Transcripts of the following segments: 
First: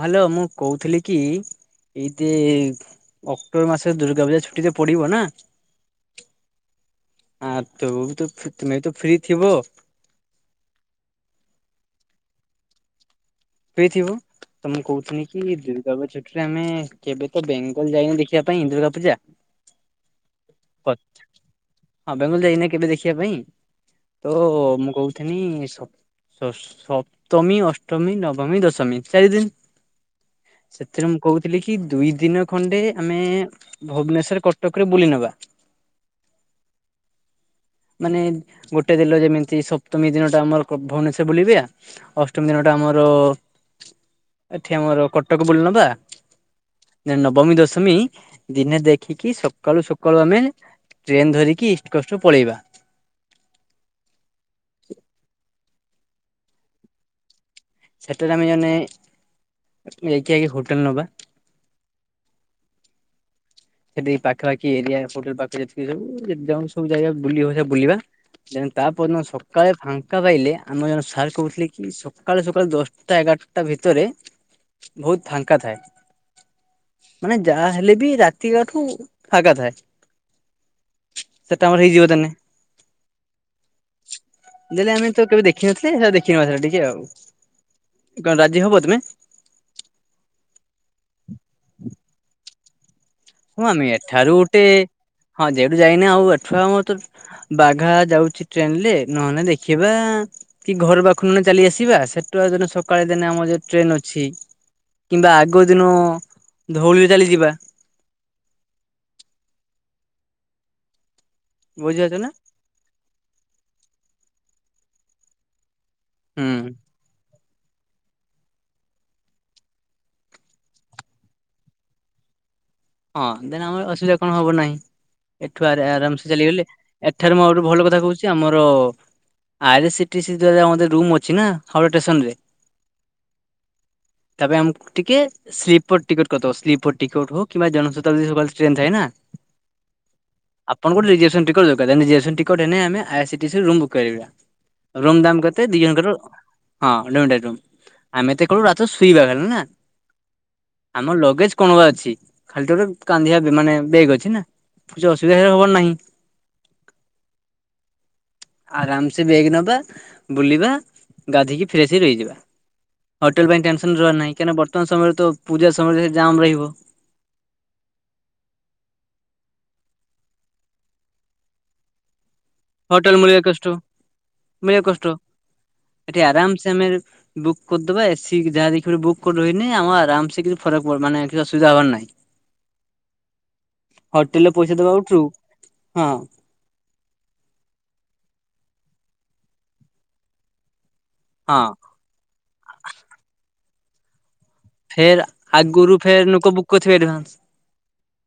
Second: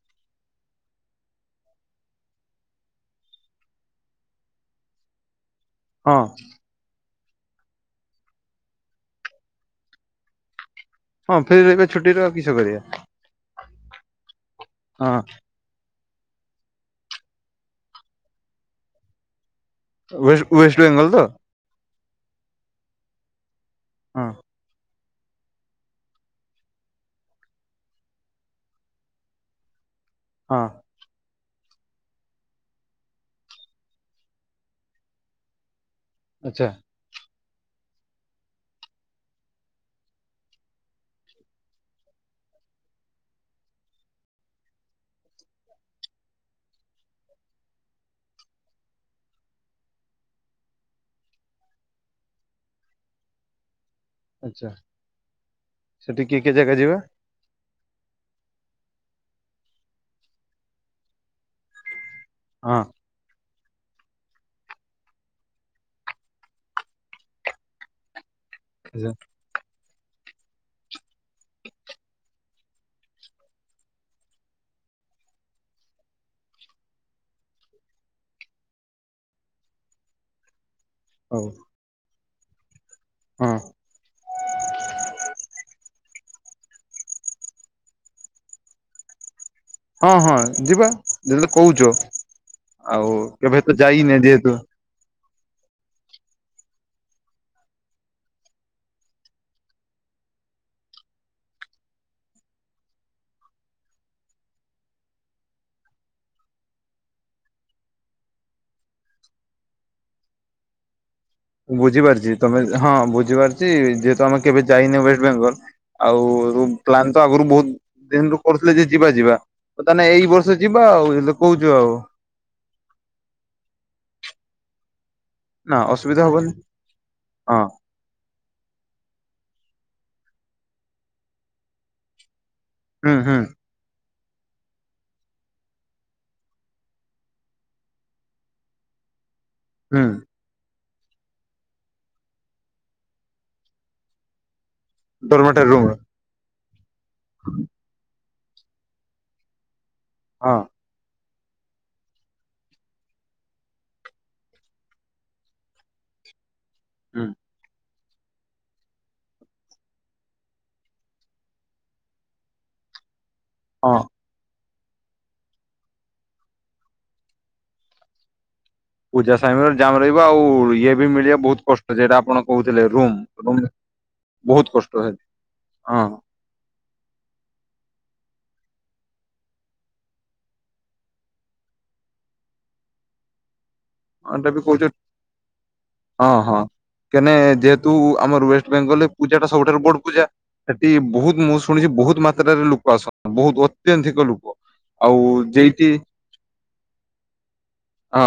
Hello ମୁଁ କହୁଥିଲି କି ଏଇ ଦେ ଅକ୍ଟୋବର ମାସରେ ଦୁର୍ଗା ପୂଜା ଛୁଟି ତ ପଡିବ ନା ହଁ। ଆଁ ତୁ ବି ତ ଥୁ ତୁମେ ତ ଫ୍ରି ଥିବ ହଁ ଫି ରହିବା ଛୁଟିରେ ଆଉ କିସ କରିବା ପି ଥିବ ତ ମୁଁ ହଁ କହୁଥିଲି କି ଦୁ ରବ ଛୁଟି ରେ ଆମେ କେବେ ତ ବେଙ୍ଗଲ ଯାଇନି ଦେଖିବା ପାଇଁ ଇ ଦୁର୍ଗା ପୂଜା ୱେ ୱେଷ୍ଟବେଙ୍ଗଲ ତ ହଁ ବେଙ୍ଗଲ ଯାଇନା କେବେ ଦେଖିବା ପାଇଁ ହଁ ତ ମୁଁ କହୁଚି ଥିନୀ ସ ସସ୍ ସପ୍ତମୀ ଅଷ୍ଟମୀ ନବ ବମୀ ଦଶମୀ ଚାରି ଦିନ। ହଁ। ସେଥିରେ ମୁଁ କହୁଥିଲି କି ଦୁଇ ଦିନ ଖଣ୍ଡେ ଆମେ ଭୁବନେଶ୍ୱର କଟକରେ ବୁଲି ନବା। ଆଛା। ମାନେ ଗୋଟେ ଦିନ ଯେମିତି ସପ୍ତମୀ ଦିନଟା ଆମର ଭୁ ଭୁବନେଶ୍ଵର ବୁଲିବି ଆ ଅଷ୍ଟମୀ ଦିନ ଟା ଆମର ଏଠି ଆମର କଟକ ବୁଲିନବା। ନେ ନବମୀ ଦଶମୀ ଦିନେ ଦେଖିକି ସକାଳୁ ସକାଳୁ ଆମେ ଟ୍ରେନ୍ ଧରିକି ଇଷ୍ଟ କଷ୍ଟରୁ ପଳେଇବା। ଆଛା। ସେଠି କିଏ କିଏ ଜାଗା ଯିବା? ସେଟାରେ ଆମେ ଜଣେ ନେଇକି ଆଗେ ହୋଟେଲ ନବା। ହଁ। ସେଠି ପାଖପାଖି ଏରିଆ ହୋଟେଲ ପାଖେରେ ଯେତିକି ସବୁ ଯେଉ ସବୁ ଜାଗା ବୁଲି ହବ ବୁଲିବା। ଜେନ ତାପର ଆଚ୍ଛା ଦିନ ସ ସକାଳେ ଫାଙ୍କା ପାଇଲେ ଆମର ଜଣେ ସାର୍ କହୁଥିଲେ କି ସକାଳେୁ ସକାଳୁ ଦଶଟା ଏଗାରଟା ଭିତରେ ଭୁହୁତ ଫାଙ୍କା ଥାଏ ମାନେ ଯାହା ହେଲେ ବି ରା ତି ବାଠୁ ଫାଗା ଥାଏ ହଉ ସେଟା ଆମର ହେଇଯିବ ତାନେ। ହଁ ଦେଲେ ଆମେ ତ କେବେ ଦେଖିନଥିଲେ ହେରା ଦେ କି ନଥିଲା ଟିକେ ଆଉ କଣ ରାଜି ହବ ତମେ? ହଁ ହଁ ଯିବା ଯଦି କହୁଚ ଆଉ କେବେ ହଁ ତ ଆମେ ଯାଇନେ ଏଠାରୁ ଯେହେତୁ। ଗୋଟେ ହଁ ଯେହେତୁ ଯାଇନେ ଆଉ ଏଠୁ ଆମର ତ ବାଘା ଯାଉଚି ଟ୍ରେନ ରେ ନହେନେ ଦେଖିବା କି ଘରୁ ପାଖୁରୁ ନହେଲେ ଚାଲି ଆସିବା ସେଟୁ ସକାଳେ ଦିନେ ଆମର ଜେହେତୁ ଟ୍ରେନ ଅଛି। କିମ୍ବା ଆଗ ଦିନ ଧଉଳିରେ ଚାଲିଯିବା। ବୁଝିପାରୁଛ ନା ବୁଝିପାରୁଚି ତମେ ହଁ ବୁଝିପାରୁଚି ଯେହେତୁ ଆମେ କେବେ ଯାଇନି ୱେଷ୍ଟବେଙ୍ଗଲ। ହୁଁ ଆଉ ପ୍ଲାାନ ତ ଆଗରୁ ବୋହୁତ ଦିନରୁୁ କରୁଥିଲେ ଯେ ଯିବା ଯିବା ହଁ ତାହେନେ ଏଇ ବର୍ଷ ଯିବା ଆଉ ହେଦୁ କହୁଚୁ ଆଉ। ହଁ ଦେନ୍ ଆମର ଅସୁବିଧା କଣ ହବ ନାଇ। ଏଠୁ ନା ଆରା ଆରାମ ଅସୁବିଧା ସେ ହବନି ଚାଲିଗଲେ ଏଠାରେ ମୁଁ ହଁ ଆହୁରି ଭଲ କଥା କହୁଚି ଚି ଆମର ଆରେସିଟିସ ଦ୍ଵାରା ମଧ୍ୟ ରୁମ ଅଛି ନା ହଡା ଷ୍ଟେସନ ରେ। ହୁଁ ହୁଁ। ତା ପାଇଁ ଆମକୁ ଟିକେ ସ୍ଲିପର ଟିକେଟ କରିଦବ ସ୍ଲିପର ଟିକେଟ ହଉ କିମ୍ବା ଜନ [unintelligible] ସକାଳେ ଟ୍ରେନ୍ ଥାଏ ନା। ହୁଁ। ଆପଣଙ୍କ ଠୁ ରିଯିଏସନ୍ ଟିକଟ ଦରକାର ଦେନ୍ ଜିଆସନ୍ ଟିକଟ ଏନେ ଆମେ ଆଏ ସିଟିସରେ ରୁମ ବୁକ୍ କରିବା। ରୁମ ଦାମ କେତେ ଡରମାଟୋରି ଦି ରୁମ୍ ଜଣଙ୍କ ହଁ ଅଧ ଘଣ୍ଟେ ଆଇଟମ ଆମେ ତ କେବଳ ରାତିରେ ଶୁଇବା ଖାଲି ନା। ହଁ। ଆମ ଲଗେଜ କଣ ବା ଅଛି? ଖାଲିତ ଏବେ କାନ୍ଧିବା ମାନେ ବେଗ୍ ଅଛି ନା କିଛି ଅସୁବିଧା ହେ ହବାର ନାହିଁ। ହୁଁ। ଆରାମସ ବେଗ ନବା ବୁଲିବା ଗାଧୋଇକି ଫ୍ରସଇ ରହିଯିବା। ହୋଟେଲ ପାଇଁ ଟେନସନ ହଁ ରହ ନାହିଁ କାଁଇ ବର୍ତମାନ ସମୟରେ ତ ପୂଜା ସମୟରେ ଜାମ୍ ରହିବ। ପୂଜା ସମୟରେ ଜାମ ରହିବ ଆଉ ଇଏ ବି ମିଳିବା ବହୁତ କଷ୍ଟ ସେଟା ଆପଣ କହୁଥିଲେ ରୁମ ହୋଟେଲ ମିଳିବା ରୁମ କଷ୍ଟ ବହୁତ ମିଳିବା ହେ କଷ୍ଟ ହଁ ଏଠି ଆରାମ ସେ ଆମେ ବୁକ୍ କରିଦବା ଏସିି ଯାହା ଦେଖି ବୁକ୍ କରି ରହନି ଆମ ଆରାମସେ କିଛି ଫରକ ପଡ ମେ କିଛି ଅସୁିଧା ହବାର ନାହିଁ। [unintelligible] ହୋଟେଲରେ ପଇସା କହୁଛ ଦବା ଟ୍ରୁ ହଁ ହଁ। କେନେ ଯେହେତୁ ଆମର ୱେଷ୍ଟ ବେଙ୍ଗଲରେ ପୂଜା ଟା ସବୁଠାରୁ ବଡ ପୂଜା ସେଠି ବହୁତ ମୁଁ ହଁ ଶୁଣିଛି ବହୁତ ମାତ୍ରାରେ ଲୋକ ଆସନ୍ତି ବହୁତ ଅତ୍ୟଧିକ ଲୋକ ଆଉ ଫେର ଯେଇଠି ଆଗରୁ ଫେର ଲୋକ ବୁକ୍ କରିଥିବେ [inaudible] ହଁ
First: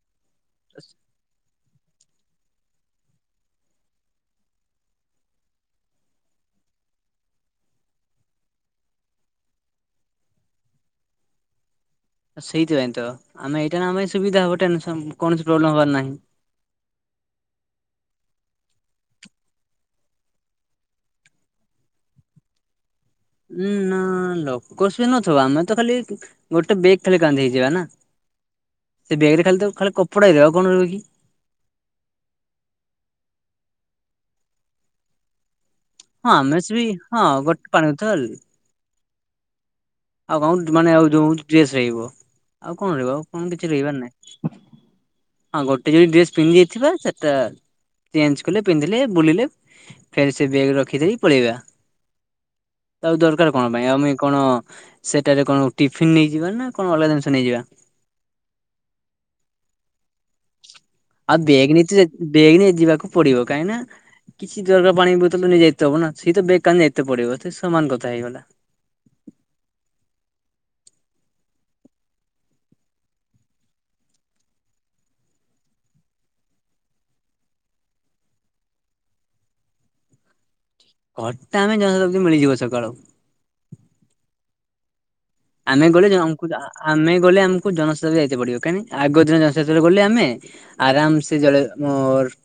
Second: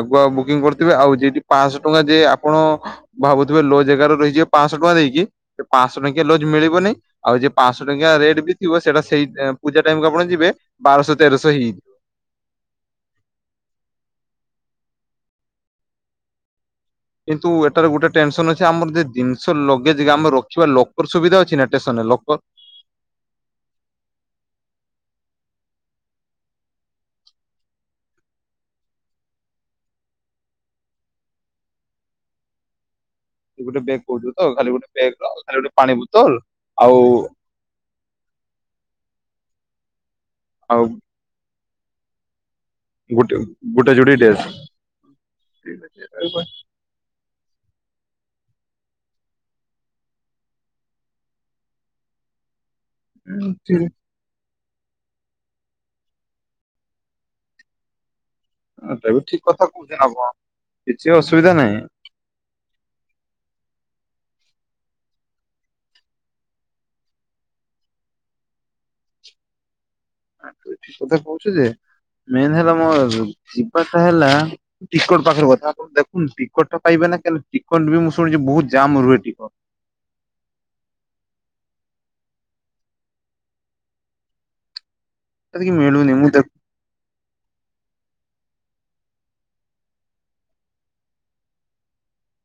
ଆଗୁଆ ବୁକିଂ କରିଥିବେ ଆଉ ଯଠି ପାଞ୍ଚଶହ ଟଙ୍କା ଯେ ଆପଣ ଭାବୁଥିବେ ଲୋଜ ଜେଗାରେ ରହିଯିବେ ପାଞ୍ଚଶହ ଟଙ୍କା ଦେଇକି ପାଞ୍ଚଶହ ଟଙ୍କିଆ ଲୋଜ ମିଳିବନି। ଆଉ ଯିଏ ପାଞ୍ଚଶହ ଟଙ୍କିଆ ରେଟ୍ ବି ଥିବ ସେଇଟା ସେଇ ପୂଜା ଟାଇମ କୁ ଆପଣ ଯିବେ ବାରଶହ ତେରଶହ ହେଇ ସେଇଥିପାଇଁ ତ ଆମେ ଏଇଟା ନା ଆମ ପାଇଁ ସୁବିଧା ହବ ଟେନସନ କୌଣସି ପ୍ରୋବ୍ଲେମ ହବାର ନାହିଁ। କିନ୍ତୁ ଏଟାରେ ଗୋଟେ ଟେନସନ ଅଛି ଆମର ଜିନିଷ ଲଗେଜ ଆମେ ରଖିବା ଲକର ସୁବିଧା ଅଛି ନା ଷ୍ଟେସନରେ ଲକର? ଉଁ ନା ଲକସେ ନଥିବ ଆମେ ତ ଖାଲି ଗୋଟେ ବେଗ୍ ଖାଲି କାନ୍ଧେଇ ଯିବା ନା ସେ ବ୍ୟାଗ ରେ ଖାଲି ତ ଖାଲି କପଡା କଣ ରହିବ କି? ଗୋଟେ ବେଗ୍ କହୁଛୁ ତ ଖାଲି ଗୋଟେ ବେଗ ର ଖାଲି ଗୋଟେ ପାଣି ହଁ ବୋତଲ ଆମେ ସେ ବି ଆଉ ହଁ ଗୋଟେ ପାଣି ବୋତଲ ଆଉ କଣ [unintelligible] ମାନେ ଆଉ ଯଉ ଡ୍ରେସ ରହିବ। ଆଉ କଣ ରହିବ ଆଉ ଗୋଟେ କଣ କିଛି ଗୋଟେ ରହିବାର ଯୋଡି ଡ୍ରେସ ନାଇଁ ହଁ ଗୋଟେ ଯଦି ଡ୍ରେସ ପିନ୍ଧି ଥିବା ସେଟା ଚେଞ୍ଜ କଲେ ପିନ୍ଧିଲେ ବୁଲିଲେ ଫେର ସେ ବେଗ ରଖିଦେଇ ପଳେଇବା ଆଉ ଦରକାର କଣ ପାଇଁ ଆମେ କଣ ସେଟାରେ କଣ ଟିଫିନ ନେଇଯିବା ନା କଣ ଅଲଗା ଜିନିଷ ନେଇଯିଵା? ଏ ଟା ବି ଠିକ କଥା କହୁଛନ୍ତି ଆଉ କଣ ଆଉ ବେଗ୍ ତ ବେଗ୍ ଯିବାକୁ ପଡିବ କାଇହିଁକି ନା କିଛି ଦରକାର ପାଣି ବୋତଲ ନେଇଯାଇ ଥିବ ନା ସେଇ ତ ବେଗ କାନେଇତେ ପଡିବ ସେ ସମାନ କଥା ହେଇଗଲା। ତୁ ଠିକ କଥା କହୁଛୁ ଯେ ମେନ୍ ହେଲା ମୋର ଯିବା ଟା ହେଲା ଟିକଟ ପାଖରେ କଥା ଆପଣ ଦେଖନ୍ତୁ ଟିକଟ ଟା ପାଇବେ ନା କା ଟିକଟ ବି ମୁଁ ଶୁଣିଛି ବହୁତ ଜା ରୁହେ ଟିକଟ। କଟା ଆମେ [unintelligible] ମିଳିଯିବ ସକାଳୁ। କି ଆମେ ଗଲେ ମିଳୁନି ମୁଁ ଦେଖ ଜଣଙ୍କୁ ଆମେ ଗଲେ ଆମକୁ ଜନସାଚତ ଯାଇତେ ପଡିବ କାହିଁକିନା ଆଗ ଦିନ ଜନସାଷରେ ଗଲେ ଆମେ ଆରାମ ସେ ଜଳ ମୋର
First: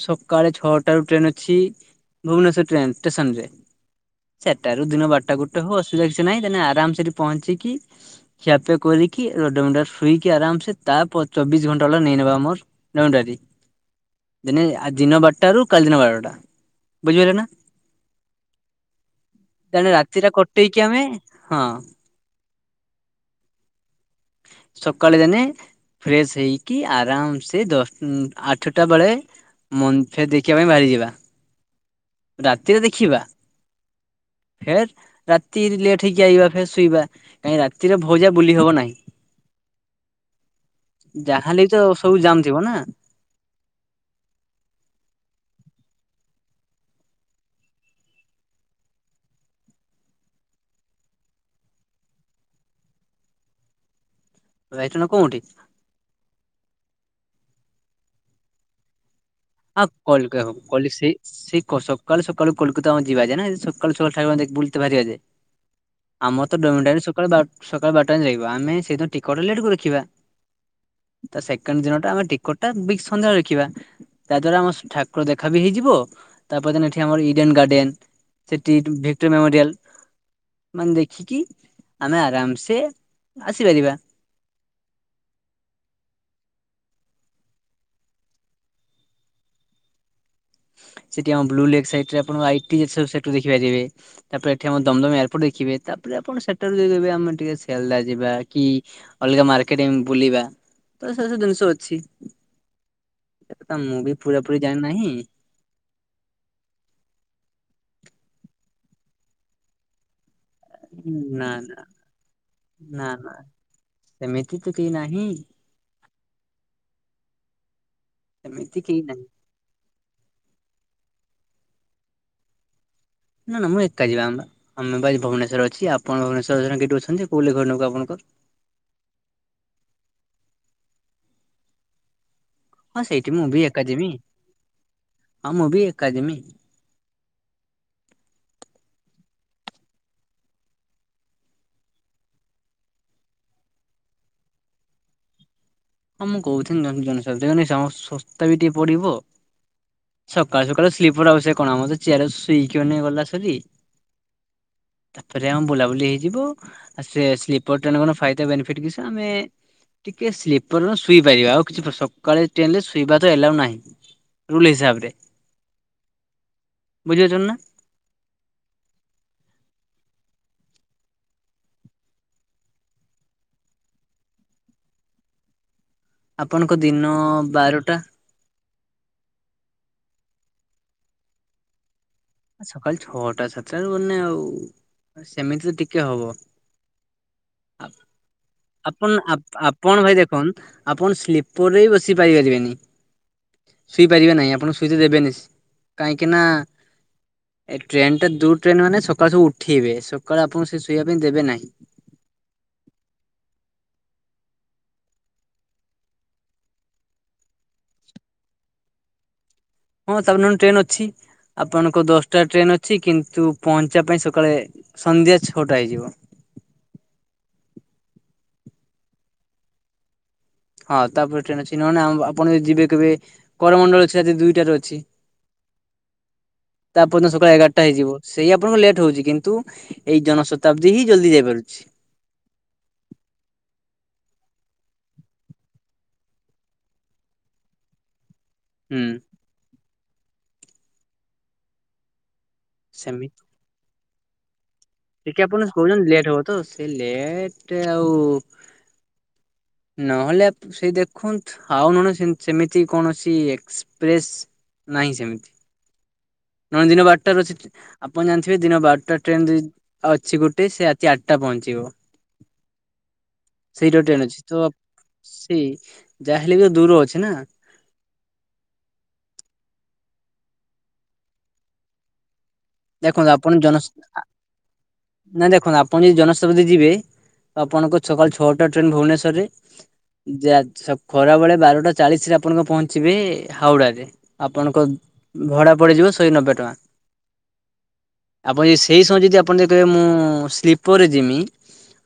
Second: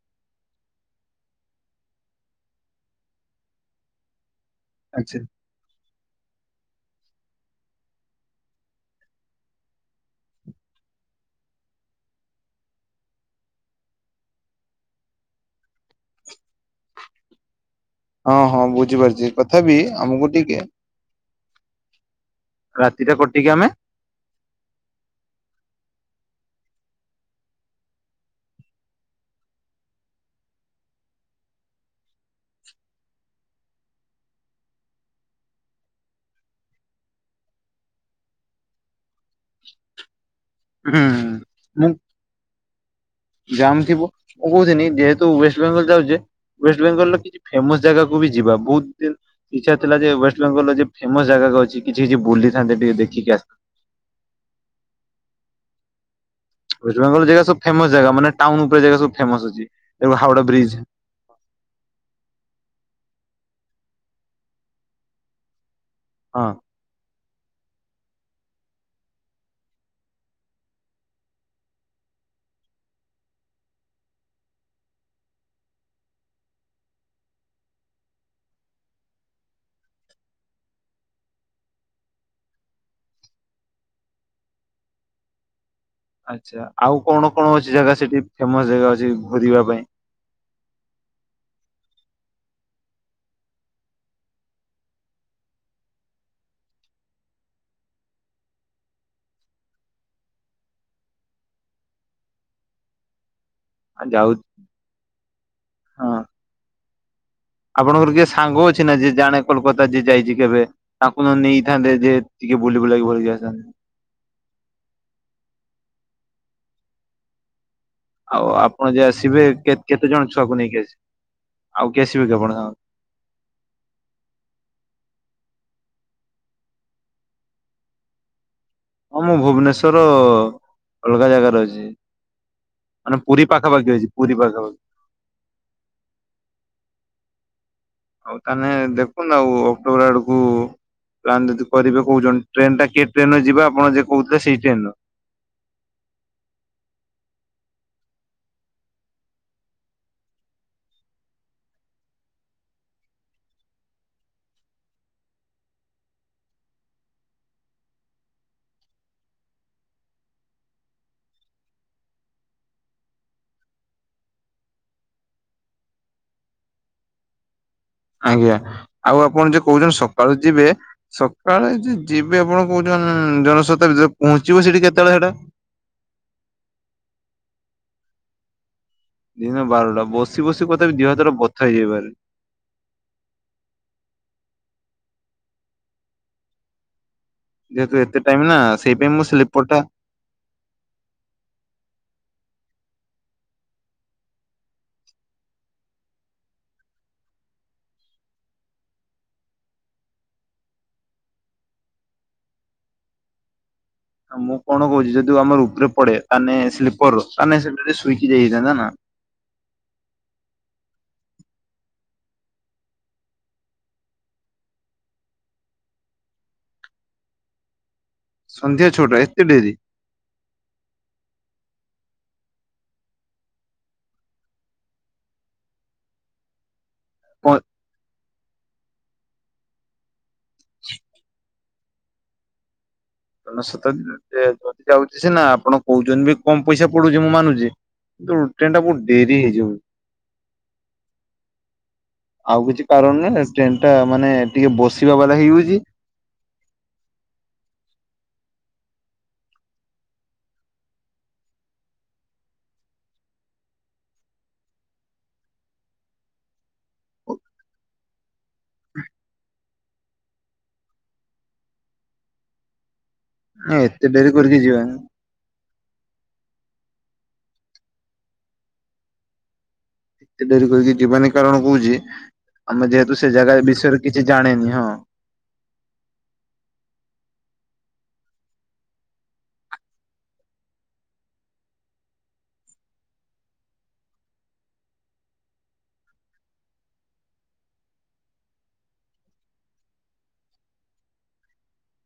ଉ ସକାଳେ ଛଅଟା ରୁ ଟ୍ରେନ ଅଛି ଭୁବନେଶ୍ୱର ଟ୍ରେନ ଷ୍ଟେସନ ରେ।। ଚାର ଟାରୁ ଦିନ ଆଛା। ବାରଟା ଗୋଟେ ହଉ ଅସୁବିଧା କିଛି ନାହିଁ ଦେନେ ଆରାମସରେ ପହଞ୍ଚିକି ଖିଆପିଆ କରିକି ଗୋଟେ ରୁମରେ ଶୋଇକି ଆରାମସ ତାପ ଚବିଶ ଘଣ୍ଟା ହେଲା ନେଇ ନେବା ଆମର ଡୋଟୋୟେରୀ। ଦିନେ ଦିନ ବାରଟାରୁ କାଲି ଦିନ ବାରଟା ବୁଝିପାରିଲେ ନା? ହଁ ହଁ ବୁଝିପାରୁଛି ତଥାପି ବି ଆମକୁ ଟିକେ କି ଆମେ ହଁ। ରାତିଟା କଟିକି ଆମେ ସଖାଳେ ଜାନେ ଫ୍ରେଶ ହେଇକି ଆରାମ ସେ ଦଶ ଆଠଟା ବେଳେ ମନ ଫେ ଦେଖିବା ପାଇଁ ବାହାରି ଯିବା। ରାତିରେ ଦେଖିବା। ଫେର୍ ରାତି ଲେଟ୍ ହେଇକି ଆଇବା ଫର ଶୋଇବା। କାହିଁ ରାତିରେ ଭଉଜା ବୁଲି ହବ ନାହିଁ। ହୁଁ ଯାହାହେଲେ ତ ସବୁ ଜାମ ଥିବ ନା। ଜାମ୍ ଥିବ ମୁଁ କହୁଥିଲିନି ଯେହେତୁ ୱେଷ୍ଟ ବେଙ୍ଗଲ ଯାଉଛେ ୱେଷ୍ଟବେଙ୍ଗଲର କିଛି ଫେମସ ଜାଗାକୁ ବି ଯିବା ବହୁତ ଦିନ୍ ଇଚ୍ଛା ଥିଲା ଯେ ୱେଷ୍ଟବେଙ୍ଗଲର ଯେ ଫେମସ ଜାଗା ଅଛି କିଛି କିଛି ବୁଲିଥାନ୍ତେ ଟିକେ ଦେଖି ଆସ୍ [unintelligible] କୋଉଠି? ୱେଷ୍ଟବେଙ୍ଗଲରେ ଜାଗା ସବ ଫେମସ ଜାଗା ମାନେ ଟାଉନ ଉପରେ ଜାଗା ସବୁ ଫେମସ ଅଛି। ଆଉ କ ଏବଂ ହାଉଡା ବ୍ରିଜ [unintelligible] ସେଇ ସେ କ ସକାଳୁ ସକାଳୁ କୋଲକତା ଆମେ ଯିବା ଯାଏନା ସେ ସକାଳୁ ସକାଳୁ ଠାକୁ ବୁଲତେ ବାହାରିବା ଯେ ଆମର ହଁ। ତ ଡୋମିଟ ସକାଳ ବାର ସକାଳ ବାରଟାରେ ଲାଗିବ ଆମେ ସେଇଦିନ ଟିକଟ ଲେଟ୍ କରି ରଖିବା। ତା ସେକେଣ୍ଡ ଦିନଟା ଆମେ ଟିକେଟ ଟା ବି ସନ୍ଧ୍ୟା ଦେଖିବା। ତା ଦ୍ଵାରା ଆମ ସ ଠାକୁର ଦେଖା ବି ହେଇଯିବ ତାପର ଦିନ ଏଠି ଆମର ଇଡେନ ଗାର୍ଡେନ ସେଠି ଭିକ୍ଟୋର ମେମୋରିଆଲ ମାନେ ଦେଖିକି ଆମେ ଆରାମସେ ଆସିପାରିବା। ଆଛା ଆଉ କଣ କଣ ଅଛି ଜାଗା ସେଠି ଫେମସ ଜାଗା ଅଛି ଘୁରିବା ପାଇଁ? ସେଠି ଆମ ବ୍ଲୁଲେଗ୍ ସାଇଟ ରେ ଆପଣ ଆଇଟି [unintelligible] ସେଟି ଦେଖି ପାରିବେ। ତାପରେ ଏଠି ଆମ ଦମଦମ ଏୟାରପୋର୍ଟ ଦେଖିବେ ତାପରେ ଆପଣ ସେଠାରୁ ଯେ ଆମେ ଟିକେ ସେଲଦା ଯିବା କି ଅଲଗା ମାର୍କେଟ ବୁଲିବା ତ ସେ ସବୁ ଜିନିଷ ଅଛି। ଏଟା ମୁଁ ଆ ବି ଯାଉ ପୁରାପୁରି ଜାଣିନାହିଁ। ହଁ। ଆପଣଙ୍କର କିଏ ସାଙ୍ଗ ଅଛି ନା ଯେ ଜାଣେ କୋଲକାତା ଯିଏ ଯାଇଛି କେବେ? ତାକୁ ନ ନା ନା ନେଇଥାନ୍ତେ ଯେ ଟିକେ ନା ବୁଲିବୁଲାକି ନା ଭଲକି ଆସିଥାନ୍ତି। ସେମିତି ତ କେହି ନାହିଁ। ଆଉ ସେମିତି ଆପଣ କେହି ଯେ ନାହିଁ। ଆସିବେ କେ କେତେ ଜଣ ଛୁଆକୁ ନେଇକି ଆସିବେ ଆଉ କିଏ ଆସିବେ କି ଆପଣଙ୍କ ସାଙ୍ଗର? ନା ନା ମୁଁ ଏକା ଯିବା ଆମ ଆମେ ବା ଭୁବନେଶ୍ୱର ଅଛି ଆପଣ ଭୁବନେଶ୍ୱର କ କେଠୀ ଅଛନ୍ତି କୋଉଠି ଘର ଆପଣଙ୍କର? ହଁ ମୁଁ ଭୁବନେଶ୍ଵର ଅଲଗା ଜାଗାରେ ଅଛି। ହଁ ମାନେ ସେଇଠି ମୁଁ ପୁରୀ ବି ପାଖା ଏକା ପାଖି ଯିମି ଅଛି ପୁରୀ ପାଖାପାଖି। ହଁ ମୁଁ ବି ଏକାଜିମି। ହଉ ତାହେନେ ଦେଖନ୍ତୁ ଆଉ ଅକ୍ଟୋବର ଆଡକୁ ପ୍ଲାନ୍ ଯଦି କରିବେ କହୁଛନ୍ତି ଟ୍ରେନଟା କିଏ ଟ୍ରେନରେ ଯିବା ଆପଣ ଯେ କହୁଥିଲେ ସେଇ ଟ୍ରେନରେ। ହଁ ମୁଁ କହୁଥିଲି ଜ-ଜନ ସମ ଶସ୍ତା ବି ଟିକେ ପଡିବ। ସକାଳୁ ସକାଳୁ ସ୍ଲିପର ଆଉ ସେ କଣମର ତ ଚେୟାର ଶୋଇକିନ ଗଲା ସରି। ତାପରେ ଆମ ବୁଲାବୁଲି ହେଇଯିବ। ଆ ସେ ସ୍ଲିପର ଟେନରେ ଗଲେ ଫାଇଦା ବେନିଫିଟ କିଛି ଆମେ ଟିକେ ସ୍ଲିପର୍ [unintelligible] ଶୁଇପାରିବା ଆଉ କିଛି ସକାଳେ ଟ୍ରେନ ରେ ଶୋଇବା ତ ଏଲାଓ ନାହିଁ। ରୁଲ ହିସାବରେ ବୁଝିପାରୁଛନ୍ତି ନା। ଆଜ୍ଞା ଆଉ ଆପଣ ଯେ କହୁଛନ୍ତି ସକାଳୁ ଯିବେ। ସକାଳେ ଯ ଯିବେ ଆପଣ କୋହୁଛନ୍ତି ଜନସତାଦିରେ ପହଞ୍ଚିବ ସେଠି କେତେବେଳେ ହେଟା? ଆପଣଙ୍କ ଦିନ ବାରଟା। ଦିନ ବାରଟା ବସି ବସି କଥାପି ଦିହଥର ବଥା ହେଇଯିବ ଭାରି। ସକାଳ ଛଅଟା ସାତଟାରୁ ମାନେ ଆଉ ସେମିତି ତ ଟିକେ ହବ। ଯେହେତୁ ଏତେ ଟାଇମ ନା ସେଇ ପାଇଁ ମୁଁ ଆପଣ ସ୍ଲିପର ଟା ଆପଣ ଭାଇ ଦେଖନ୍। ଆପଣ ସ୍ଲିପରରେ ବି ବସିପାଇ ପାରିବେନି। ଶୋଇପାରିବେ ନାହିଁ ଆପଣ ଶୋଇତେ ଦେବେନି କାହିଁକିନା ଏ ଟ୍ରେନଟା ଦୁଇ ଟ୍ରେନ ମାନେ ସକାଳୁ ସବୁ ଉଠେଇବେ ସକାଳୁ ଆପଣଙ୍କୁ ସେ ଶୋଇବା ପାଇଁ ଦେବେ ନାହିଁ। ମୁଁ କଣ କହୁଛି ଯଦି ଆମର ଉପରେ ପଡେ ତାହେ ସ୍ଲିପର ର ତାହେ ସେ ଶୁଇକି ଯାଇ ହେଇଥାନ୍ତା ନା। ହଁ ତାପରେ ନହେଲେ ଟ୍ରେନ୍ ଅଛି। ଆପଣଙ୍କ ଦଶଟା ଟ୍ରେନ ଅଛି କିନ୍ତୁ ପହଞ୍ଚିବା ପାଇଁ ସକାଳେ ସନ୍ଧ୍ୟା ଛଅଟା ହେଇଯିବ। ସନ୍ଧ୍ୟା ଛଅଟା ଏତେ ଡେରି। ହଁ ତାପରେ ଟ୍ରେନ୍ ଅଛି ନହେନେ ଆପଣ ଯଦି ଯିବେ କେବେ କରମଣ୍ଡଳ ଅଛି ରାତି ଦୁଇଟାରେ ଅଛି। [inaudible] ତାପରଦିନ ପ ସକାଳ ଏଗାରଟା ହେଇଯିବ ସେଇ ଆପଣଙ୍କୁ ଲେଟ୍ ହଉଛି କିନ୍ତୁ ଏଇ ଜନ ଶତାବ୍ଦୀ ହି ଜଲ୍ଦି ଯାଇପାରୁଛି। ଜନସତାବ୍ଦି ଯଦି ଯାଉଛି ସିନା ଆପଣ କହୁଛନ୍ତି ବି କମ ପଇସା ପଡୁଛି ମୁଁ ମାନୁଛି। କିନ୍ତୁ ଟ୍ରେନ ଟା ହୁଁ ବହୁତ ଡେରି ହେଇଯିବ। ଆଉ କିଛି କାରଣ ସେମିତି ନା ଟ୍ରେନ ଟା ମାନେ ଟିକେ ବସି ଟିକେ ଆପଣ କହୁଛନ୍ତି ଲେଟ୍ ହବ ତ ସେ ଲେଟ୍ ଆଉ ନହେଲେ ସେଇ ଦେଖନ୍ତୁ ଆଉ ନହେନେ ସେମିତି କୌଣସି ଏକ୍ସପ୍ରେସ୍। ନାହିଁ ସେମିତି ନହେନେ ଦିନ ବାରଟାରେ ଅଛି। ଆପଣ ଜାଣିଥିବେ ଦିନ ବାରଟା ଟ୍ରେନ ଯ ଅଛି ଗୋଟେ ସେ ରାତି ଆଠଟା ପହଞ୍ଚିବ। ସେଇଟା ଏତେ ଟ୍ରେନ ଡେରି ଅଛି କରିକି ତ ଯିବା। ସେଇ ଯାହା ହେଲେ ବି ତ ଦୂର ଅଛି ନା। ଏତେ ଡେରି କରିକି ଯିବନି କାରଣ କହୁଛି ଆମେ ଯେହେତୁ ଦେଖନ୍ତୁ ସେ ଆପଣ ଜାଗା ଜନ ବିଷୟରେ କିଛି ଜାଣେନି ହଁ। ନା ଦେଖନ୍ତୁ ଆପଣ ଯଦି ଜନସପତି ଯିବେ ଆପଣଙ୍କ ସକାଳ ଛଅଟା ଟ୍ରେନ ଭୁବନେଶ୍ଵରରେ। ଯେ ଖରାବେଳେ ବାରଟା ଚାଳିଶରେ ଆପଣଙ୍କ ପହଞ୍ଚିବେ ହାଉଡାରେ। ଆପଣଙ୍କ ଭଡ଼ା ପଡ଼ିଯିବ ଶହେ ନବେ ଟଙ୍କା। ଆପଣ ଯି ସେଇ ସମୟ ଯଦି ଆପଣ ଯ କହିବେ ମୁଁ ସ୍ଲିପରରେ ଯିମି।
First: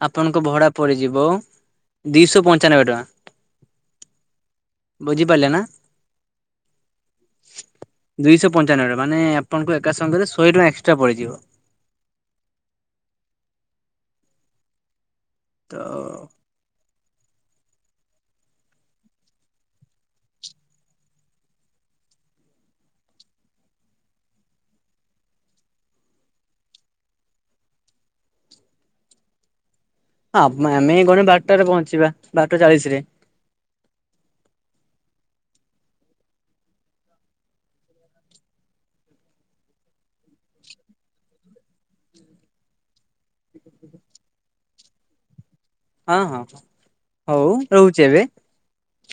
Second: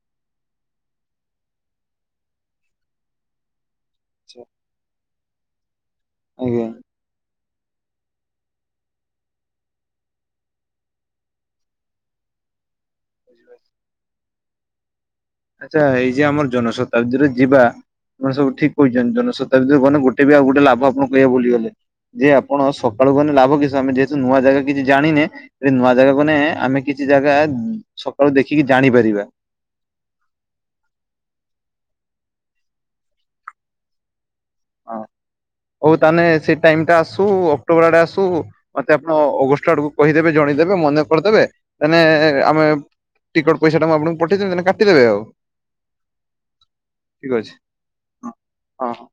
ଆପଣଙ୍କ ଭଡା ପଡିଯିବ ଦିଶହ ପଞ୍ଚାନବେ ଟଙ୍କା। ଛ [unintelligible] ବୁଝିପାରିଲେ ନା। ଆଜ୍ଞା। ଦୁଇଶହ ପଞ୍ଚାନବେ ଟଙ୍କା ମାନେ ଆପଣଙ୍କୁ ଏକାସଙ୍ଗରେ ଶହେ ଟଙ୍କା ଏକ୍ସଟ୍ରା ପଡିଯିବ। ବୁଝିଲ [unintelligible] ତ ଆଚ୍ଛା ଏଇ ଯେ ଆମର ଜନଶତାବ୍ଦୀରେ ଯିବା ମେ ସବୁ ଠିକ କହିଛନ୍ତି। ଜନଶତାଦ୍ଧୀ ଗୋଟେ ବି ଆଉ ଗୋଟେ ଲାଭ ଆପଣ କହିବା ବୋଲି ଭୁଲି ଗଲେ। ଯେ ଆପଣ ସକାଳୁ ଗହଲେେ ଲାଭ କିସୁ ଆମେ ଯେହେତୁ ନୂଆ ଜାଗା କିଛି ଜାଣିନେ ଏ ନୂଆ ଜାଗାକୁ ନେଇେ ଆମେ କିଛି ଜାଗା ସକାଳୁ ଦେଖିକି ଜାଣିପାରିବା। ହଁ, ଆମେ ଗଣେ ବାରଟାରେ ପହଞ୍ଚିବା ବାରଟା ଚାଳିଶ ରେ। ହଁ, ହଉ ତାହାଲେ ସେ ଟାଇମ ଟା ଆସୁ ଅକ୍ଟୋବର ଆଡେ ଆସୁ ମତେ ଆପଣ ଅଗଷ୍ଟ ଆଡକୁ କହିଦେବେ ଜଣେଇଦେବେ ମନେ କରିଦେବେ ତାେ ଆମେ ଟିକଟ ପଇସା ଆପଙ୍କୁ ପଠେଇି ନା କାଟିଦବେ ଆଉ। ହଁ ଠିକ୍ ଅଛି ହଉ ରହୁଛି ଏବେ। ହଁ। ହଁ।